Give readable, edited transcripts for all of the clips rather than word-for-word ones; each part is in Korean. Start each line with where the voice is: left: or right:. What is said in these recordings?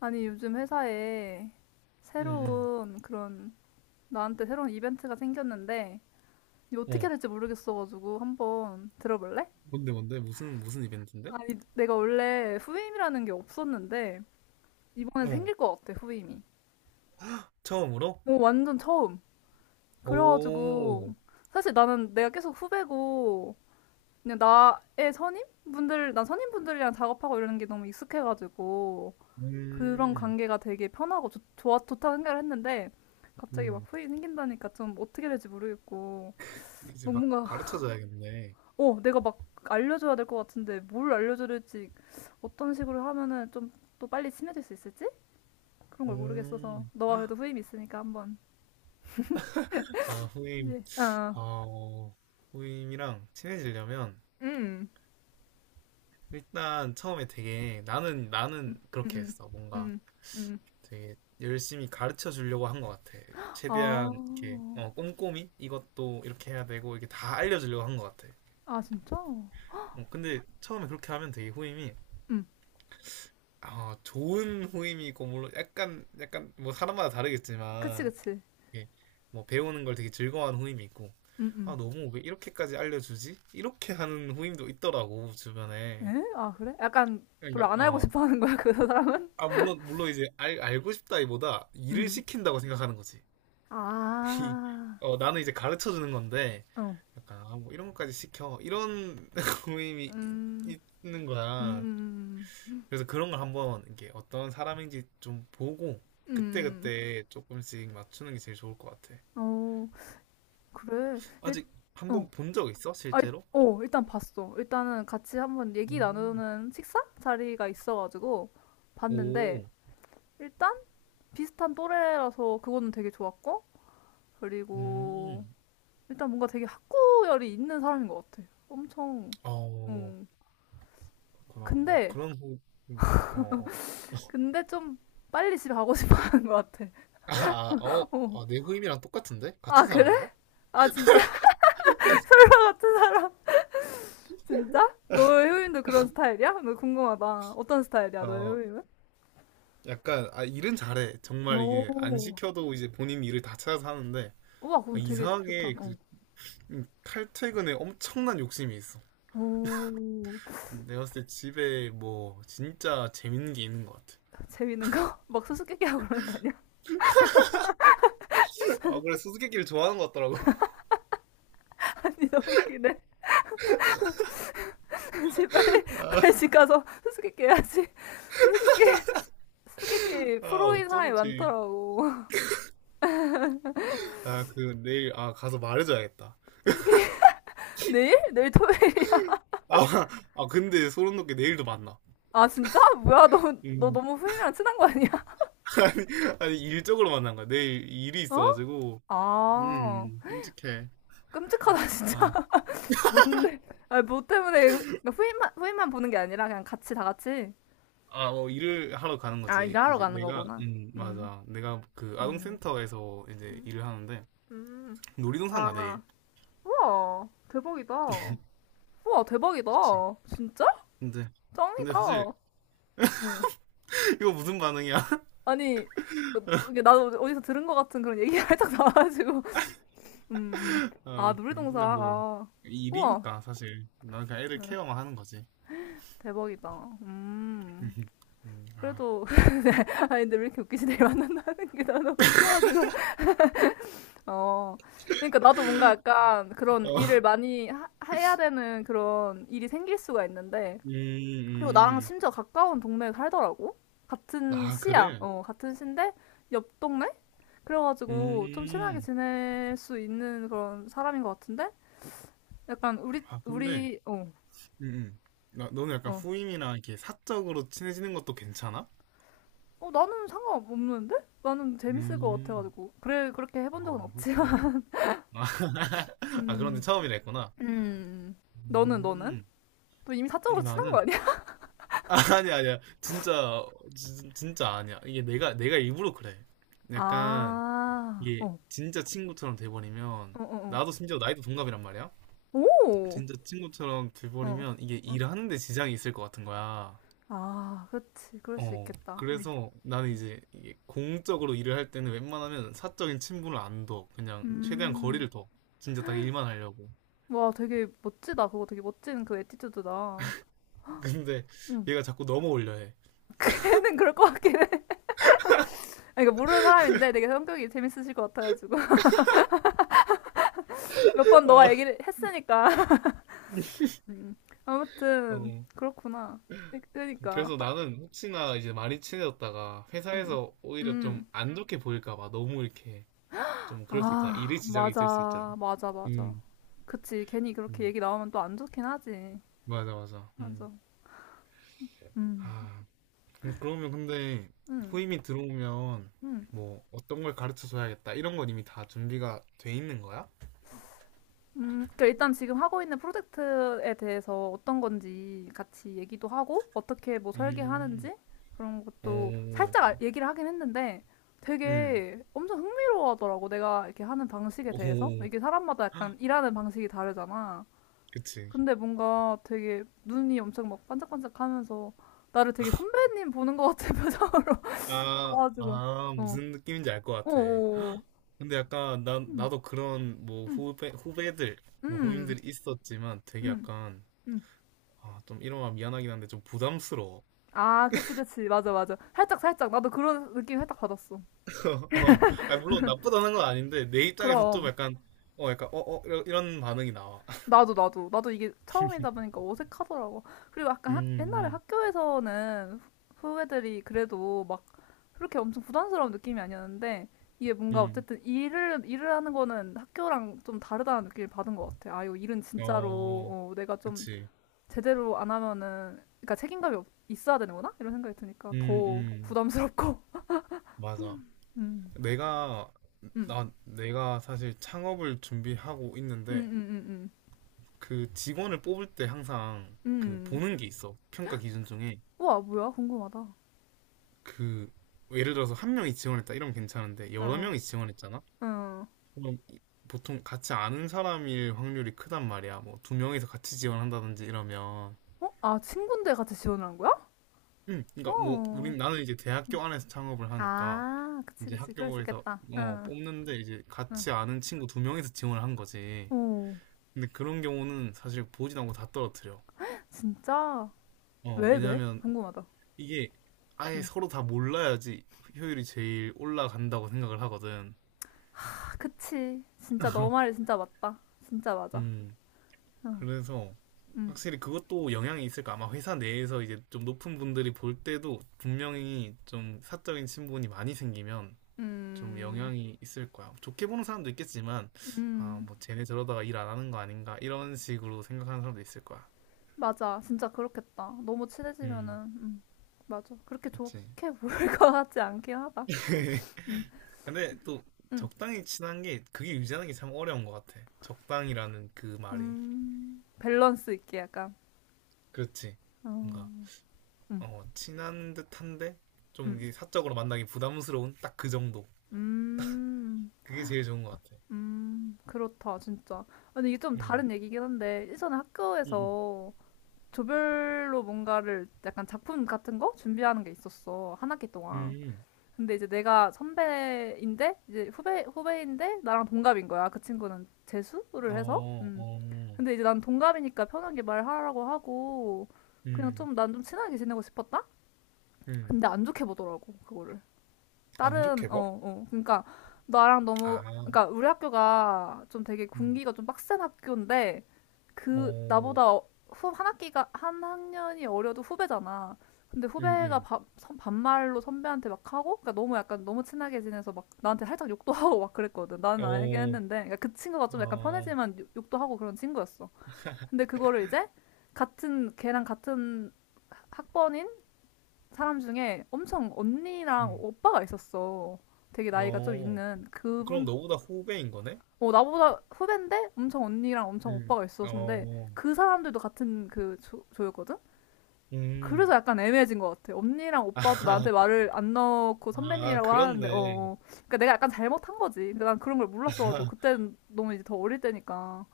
left: 아니, 요즘 회사에
right: 응, 응.
left: 새로운 그런, 나한테 새로운 이벤트가 생겼는데, 이거 어떻게
right: 어.
left: 해야 될지 모르겠어가지고 한번 들어볼래?
right: 뭔데, 뭔데? 무슨 이벤트인데?
left: 아니, 내가 원래 후임이라는 게 없었는데, 이번에
right: 어.
left: 생길 것 같아, 후임이.
right: 헉, 처음으로?
left: 오, 완전 처음.
right: 오.
left: 그래가지고, 사실 나는 내가 계속 후배고, 그냥 나의 선임분들, 난 선임분들이랑 작업하고 이러는 게 너무 익숙해가지고, 그런
right: 음.
left: 관계가 되게 편하고 좋다고 생각을 했는데, 갑자기 막
right: 음.
left: 후이 생긴다니까 좀 어떻게 될지 모르겠고,
right: 이제
left: 막
right: 막
left: 뭔가
right: 가르쳐줘야겠네.
left: 어, 내가 막 알려줘야 될 것 같은데, 뭘 알려줘야 될지, 어떤 식으로 하면은 좀 또 빨리 친해질 수 있을지, 그런 걸 모르겠어서
right: 음.
left: 너가 그래도 후임 있으니까 한번.
right: 아, 후임.
left: 이제 어,
right: 어, 후임이랑 친해지려면
left: 응.
right: 일단 처음에 되게 나는 그렇게
left: 음,
right: 했어.
left: 음,
right: 뭔가
left: 음, 음,
right: 되게 열심히 가르쳐 주려고 한 것 같아. 최대한 이렇게
left: 아,
right: 어, 꼼꼼히 이것도 이렇게 해야 되고 이렇게 다 알려주려고 한 것 같아.
left: 아 진짜?
right: 어, 근데 처음에 그렇게 하면 되게 후임이
left: 음,
right: 아, 좋은 후임이고, 물론 약간, 뭐 사람마다
left: 그치
right: 다르겠지만,
left: 그치.
right: 이게 뭐 배우는 걸 되게 즐거워하는 후임이 있고, 아,
left: 음,
right: 너무 왜 이렇게까지 알려주지? 이렇게 하는 후임도 있더라고, 주변에.
left: 에? 아 그래? 약간
right: 그러니까,
left: 별로 안 알고
right: 어.
left: 싶어 하는 거야 그 사람은?
right: 아, 물론 이제 알고 싶다기보다 일을
left: 음.
right: 시킨다고 생각하는 거지. 이,
left: 아,
right: 어, 나는 이제 가르쳐 주는 건데,
left: 어,
right: 약간, 아, 뭐 이런 것까지 시켜. 이런 후임이
left: 음,
right: 있는 거야.
left: 음,
right: 그래서 그런 걸 한번 이게 어떤 사람인지 좀 보고
left: 음.
right: 그때그때 조금씩 맞추는 게 제일 좋을 것 같아.
left: 어, 그래. 일,
right: 아직 한
left: 어,
right: 번 본 적 있어?
left: 아, 일-
right: 실제로?
left: 어, 일단 봤어. 일단은 같이 한번 얘기
right: 음.
left: 나누는 식사 자리가 있어가지고 봤는데,
right: 오,
left: 일단 비슷한 또래라서 그거는 되게 좋았고, 그리고
right: 음,
left: 일단 뭔가 되게 학구열이 있는 사람인 것 같아. 엄청,
right: 어,
left: 음.
right: 그렇구나. 어,
left: 근데,
right: 그런 호흡, 약간, 어, 어.
left: 근데 좀 빨리 집에 가고 싶어 하는 것 같아.
right: 아, 아, 어,
left: 어.
right: 아, 내 후임이랑 똑같은데?
left: 아,
right: 같은
left: 그래?
right: 사람인가?
left: 아, 진짜? 그런 같은 사람. 진짜? 너의 효인도 그런 스타일이야? 너 궁금하다. 어떤 스타일이야, 너의
right: 어,
left: 효인은?
right: 약간, 아, 일은 잘해. 정말 이게 안
left: 오.
right: 시켜도 이제 본인 일을 다 찾아서 하는데,
left: 우와,
right: 아,
left: 그건 되게 좋다.
right: 이상하게 그
left: 어.
right: 칼퇴근에 엄청난 욕심이 있어.
left: 오.
right: 내가 봤을 때 집에 뭐 진짜 재밌는 게 있는 것 같아.
left: 재밌는 거? 막 수수께끼 하고 그러는 거 아니야?
right: 아, 그래, 수수께끼를 좋아하는 것 같더라고.
left: 아니, 너무 웃기네. 다시 빨리,
right: 아,
left: 빨리 집 가서 수수께끼 해야지. 수수께끼, 수수께끼
right: 아,
left: 프로인 사람이
right: 어쩐지.
left: 많더라고.
right: 아, 그 내일 아, 가서 말해줘야겠다.
left: 수수께끼, 내일? 내일 토요일이야.
right: 아, 아, 근데 소름 돋게 내일도 만나.
left: 아, 진짜? 뭐야, 너, 너
right: 음.
left: 너무 후임이랑 친한 거 아니야?
right: 아니, 일적으로 만난 거야. 내일 일이
left: 어?
right: 있어가지고.
left: 아,
right: 음, 끔찍해.
left: 끔찍하다,
right: 아,
left: 진짜. 뭔데? 아니, 뭐 때문에 그러니까 후임만 보는 게 아니라 그냥 같이 다 같이,
right: 아, 어, 일을 하러 가는
left: 아
right: 거지.
left: 일하러
right: 이제
left: 가는
right: 내가,
left: 거구나. 음,
right: 맞아. 내가 그
left: 음.
right: 아동센터에서 이제
left: 음.
right: 일을 하는데,
left: 음.
right: 놀이동산 가, 내일.
left: 아, 우와, 대박이다. 우와 대박이다.
right: 그치.
left: 진짜?
right: 근데, 근데
left: 짱이다.
right: 사실,
left: 응.
right: 이거 무슨 반응이야?
left: 아니 어, 너- 이게 나도 어디서 들은 것 같은 그런 얘기가 살짝 나와가지고. 음, 음. 아
right: 아, 그래.
left: 놀이동산.
right: 근데 뭐,
left: 아 우와.
right: 일이니까, 사실. 난 그냥 애들
left: 응.
right: 케어만 하는 거지.
left: 대박이다. 음.
right: 아.
left: 그래도 아 근데 왜 이렇게 웃기지? 내일 만난다는 게 나 너무 웃겨가지고. 어, 그러니까 나도 뭔가 약간 그런
right: 어,
left: 일을 많이 해야 되는 그런 일이 생길 수가 있는데,
right: 음,
left: 그리고 나랑
right: 음.
left: 심지어 가까운 동네에 살더라고? 같은
right: 아,
left: 시야,
right: 그래?
left: 어, 같은 시인데, 옆 동네? 그래가지고 좀 친하게
right: 음.
left: 지낼 수 있는 그런 사람인 것 같은데? 약간
right: 아, 근데,
left: 우리, 어,
right: 음, 음. 나, 너는 약간
left: 어.
right: 후임이랑 이렇게 사적으로 친해지는 것도 괜찮아?
left: 어, 나는 상관없는데? 나는 재밌을 것
right: 음.
left: 같아가지고. 그래, 그렇게 해본 적은
right: 아,
left: 없지만.
right: 그렇구나. 아, 아, 그런데
left: 음,
right: 처음이라 했구나.
left: 음. 너는, 너는?
right: 음.
left: 또 이미
right: 아니,
left: 사적으로 친한 거
right: 나는.
left: 아니야?
right: 아, 아니, 아니야. 진짜, 진짜 아니야. 이게 내가 일부러 그래. 약간,
left: 아,
right: 이게
left: 어,
right: 진짜 친구처럼 돼버리면
left: 어, 어, 어.
right: 나도 심지어 나이도 동갑이란 말이야.
left: 오,
right: 진짜 친구처럼
left: 어,
right: 돼버리면 이게
left: 어.
right: 일하는데 지장이 있을 것 같은 거야.
left: 아, 그렇지, 그럴 수
right: 어,
left: 있겠다.
right: 그래서 나는 이제 이게 공적으로 일을 할 때는 웬만하면 사적인 친분을 안 둬. 그냥 최대한
left: 음,
right: 거리를 둬. 진짜 딱 일만 하려고.
left: 와, 되게 멋지다. 그거 되게 멋진 그 에티튜드다.
right: 근데
left: 음,
right: 얘가 자꾸 넘어올려 해.
left: 걔는 그럴 것 같긴 해. 아니, 그러니까 모르는 사람인데 되게 성격이 재밌으실 것 같아가지고 몇 번 너가 얘기를 했으니까. 음, 아무튼
right: 어.
left: 그렇구나. 그- 그러니까,
right: 그래서
left: 하-
right: 나는 혹시나 이제 많이 친해졌다가
left: 음,
right: 회사에서 오히려 좀
left: 음,
right: 안 좋게 보일까 봐 너무 이렇게 좀 그럴 수 있잖아. 일에
left: 아,
right: 지장이 있을 수 있잖아.
left: 맞아, 맞아, 맞아.
right: 음.
left: 그치, 괜히 그렇게
right: 음.
left: 얘기 나오면 또 안 좋긴 하지.
right: 맞아, 맞아. 음.
left: 맞아. 음.
right: 아, 그러면 근데
left: 음,
right: 후임이 들어오면
left: 음,
right: 뭐 어떤 걸 가르쳐 줘야겠다 이런 건 이미 다 준비가 돼 있는 거야?
left: 그러니까 일단 지금 하고 있는 프로젝트에 대해서 어떤 건지 같이 얘기도 하고, 어떻게 뭐
right: 음,
left: 설계하는지 그런 것도
right: 오,
left: 살짝 얘기를 하긴 했는데
right: 음,
left: 되게 엄청 흥미로워 하더라고. 내가 이렇게 하는 방식에
right: 오,
left: 대해서. 이게 사람마다 약간 일하는 방식이 다르잖아.
right: 그치.
left: 근데 뭔가 되게 눈이 엄청 막 반짝반짝 하면서 나를 되게 선배님 보는 것 같은 표정으로
right: 아,
left: 봐가지고.
right: 아,
left: 어,
right: 무슨 느낌인지 알 것
left: 어,
right: 같아.
left: 어, 어.
right: 근데 약간 나,
left: 음,
right: 나도 그런 뭐
left: 음,
right: 후배, 후배들, 뭐
left: 음,
right: 후임들이 있었지만 되게
left: 음.
right: 약간
left: 음.
right: 아, 좀 이러면 미안하긴 한데 좀 부담스러워.
left: 아, 그치, 그치. 맞아, 맞아. 살짝, 살짝. 나도 그런 느낌 살짝 받았어.
right: 어, 아, 물론 나쁘다는 건 아닌데, 내 입장에서 좀
left: 그럼.
right: 약간, 어, 약간, 어, 어, 이런, 반응이 나와.
left: 나도, 나도. 나도 이게 처음이다 보니까 어색하더라고. 그리고 약간 학, 옛날에
right: 음,
left: 학교에서는 후배들이 그래도 막 그렇게 엄청 부담스러운 느낌이 아니었는데, 이게 뭔가
right: 음,
left: 어쨌든 일을 하는 거는 학교랑 좀 다르다는 느낌을 받은 것 같아. 아, 이거 일은 진짜로,
right: 어,
left: 어, 내가 좀
right: 그치.
left: 제대로 안 하면은, 그러니까 책임감이 있어야 되는구나? 이런 생각이 드니까
right: 음,
left: 더
right: 음,
left: 부담스럽고.
right: 맞아.
left: 음,
right: 내가,
left: 음,
right: 나, 내가 사실 창업을 준비하고
left: 음,
right: 있는데,
left: 음, 음,
right: 그 직원을 뽑을 때 항상
left: 음.
right: 그
left: 음.
right: 보는 게 있어. 평가 기준 중에.
left: 우와, 뭐야? 궁금하다.
right: 그, 예를 들어서 한 명이 지원했다. 이러면 괜찮은데, 여러
left: 응,
right: 명이 지원했잖아?
left: 응.
right: 그럼 보통 같이 아는 사람일 확률이 크단 말이야. 뭐 두 명이서 같이 지원한다든지 이러면,
left: 어? 아, 친구인데 같이 지원을 한 거야?
right: 그러니까 뭐
left: 어.
right: 우린 나는 이제 대학교 안에서 창업을 하니까
left: 아, 그치,
right: 이제
left: 그치. 그럴 수
right: 학교에서
left: 있겠다.
right: 어,
left: 응.
right: 뽑는데 이제
left: 응.
right: 같이 아는 친구 두 명이서 지원을 한 거지.
left: 오,
right: 근데 그런 경우는 사실 보지도 않고 다 떨어뜨려.
left: 진짜?
right: 어,
left: 왜, 왜?
right: 왜냐하면
left: 궁금하다.
right: 이게 아예
left: 응.
right: 서로 다 몰라야지 효율이 제일 올라간다고 생각을 하거든.
left: 아, 그치. 진짜 너 말이 진짜 맞다. 진짜 맞아.
right: 음,
left: 응.
right: 그래서
left: 응.
right: 확실히 그것도 영향이 있을까? 아마 회사 내에서 이제 좀 높은 분들이 볼 때도 분명히 좀 사적인 친분이 많이 생기면 좀
left: 음,
right: 영향이 있을 거야. 좋게 보는 사람도 있겠지만, 아,
left: 음,
right: 뭐 쟤네 저러다가 일 안 하는 거 아닌가? 이런 식으로 생각하는 사람도 있을 거야.
left: 맞아. 진짜 그렇겠다. 너무 친해지면은,
right: 음,
left: 음, 맞아. 그렇게
right: 그치.
left: 좋게 보일 것 같지 않긴 하다. 음,
right: 근데 또
left: 음,
right: 적당히 친한 게 그게 유지하는 게 참 어려운 것 같아. 적당이라는 그 말이.
left: 밸런스 있게 약간.
right: 그렇지. 뭔가,
left: 어, 음.
right: 어, 친한 듯한데 좀
left: 음.
right: 이제 사적으로 만나기 부담스러운 딱 그 정도.
left: 음.
right: 그게 제일 좋은 것 같아.
left: 음. 그렇다, 진짜. 근데 이게 좀
right: 음.
left: 다른 얘기긴 한데, 예전에
right: 음.
left: 학교에서 조별로 뭔가를 약간 작품 같은 거 준비하는 게 있었어. 한 학기 동안.
right: 음.
left: 근데 이제 내가 선배인데, 이제 후배인데, 나랑 동갑인 거야. 그 친구는
right: 음.
left: 재수를 해서.
right: 어,
left: 음.
right: 어.
left: 근데 이제 난 동갑이니까 편하게 말하라고 하고, 그냥
right: 음.
left: 좀, 난 좀 친하게 지내고 싶었다?
right: 음.
left: 근데 안 좋게 보더라고, 그거를.
right: 안
left: 다른
right: 좋게 봐?
left: 어, 어. 그러니까 나랑 너무
right: 아.
left: 그러니까 우리 학교가 좀 되게
right: 음.
left: 군기가 좀 빡센 학교인데, 그
right: 어.
left: 나보다 어- 후, 한 학기가 한 학년이 어려도 후배잖아. 근데
right: 음.
left: 후배가
right: 음.
left: 반말로 선배한테 막 하고 그러니까 너무 약간 너무 친하게 지내서 막 나한테 살짝 욕도 하고 막 그랬거든. 나는 알긴
right: 어.
left: 했는데 그러니까 그 친구가 좀 약간
right: 아.
left: 편해지만 욕도 하고 그런 친구였어. 근데 그거를 이제 같은 걔랑 같은 학번인 사람 중에 엄청 언니랑
right: 음.
left: 오빠가 있었어. 되게 나이가 좀
right: 어.
left: 있는
right: 그럼
left: 그분,
right: 너보다 후배인 거네?
left: 어, 나보다 후배인데 엄청 언니랑 엄청
right: 음.
left: 오빠가 있었는데,
right: 어.
left: 그 사람들도 같은 그 조였거든?
right: 음.
left: 그래서 약간 애매해진 것 같아. 언니랑 오빠도
right: 아.
left: 나한테 말을 안 넣고
right: 아,
left: 선배님이라고 하는데, 어,
right: 그렇네.
left: 어. 그러니까 내가 약간 잘못한 거지. 근데 난 그런 걸 몰랐어가지고 그때는 너무 이제 더 어릴 때니까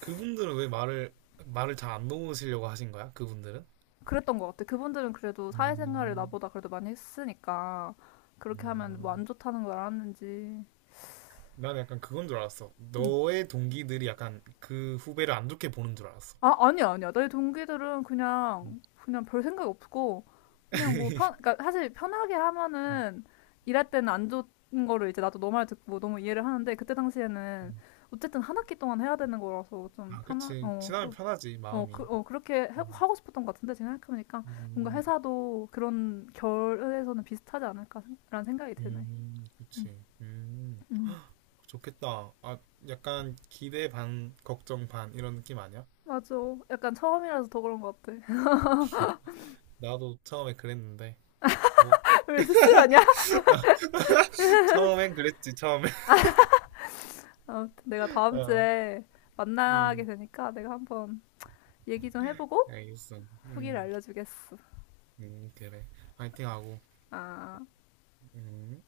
right: 그분들은 왜 말을 말을 잘 안 놓으시려고 하신 거야? 그분들은?
left: 그랬던 것 같아. 그분들은 그래도 사회생활을
right: 음.
left: 나보다 그래도 많이 했으니까 그렇게 하면
right: 아.
left: 뭐 안 좋다는 걸 알았는지.
right: 난 약간 그건 줄 알았어.
left: 음.
right: 너의 동기들이 약간 그 후배를 안 좋게 보는 줄 알았어.
left: 아, 아니야, 아니야. 내 동기들은
right: 음,
left: 그냥 별 생각 없고, 그냥 뭐 편, 그러니까 사실 편하게
right: 음,
left: 하면은 일할 때는 안 좋은 거를 이제 나도 너말 듣고 너무 이해를 하는데, 그때 당시에는
right: 음.
left: 어쨌든 한 학기 동안 해야 되는 거라서 좀
right: 아,
left: 편하,
right: 그치.
left: 어,
right: 친하면
left: 좀,
right: 편하지,
left: 어, 그,
right: 마음이.
left: 어, 그렇게 하고
right: 음,
left: 하고 싶었던 것 같은데, 지금 생각해보니까 뭔가
right: 음,
left: 회사도 그런 결에서는 비슷하지 않을까라는 생각이 드네.
right: 그치.
left: 음.
right: 좋겠다. 아, 약간 기대 반, 걱정 반, 이런 느낌 아니야?
left: 맞아. 약간 처음이라서 더 그런 것 같아.
right: 나도 처음에 그랬는데. 뭐,
left: 왜 스스로 하냐?
right: 처음엔 그랬지, 처음엔.
left: 아무튼 내가 다음
right: 어,
left: 주에 만나게
right: 음,
left: 되니까 내가 한번 얘기 좀 해보고
right: 알겠어.
left: 후기를 알려주겠어.
right: 그래. 파이팅하고.
left: 아.
right: 음.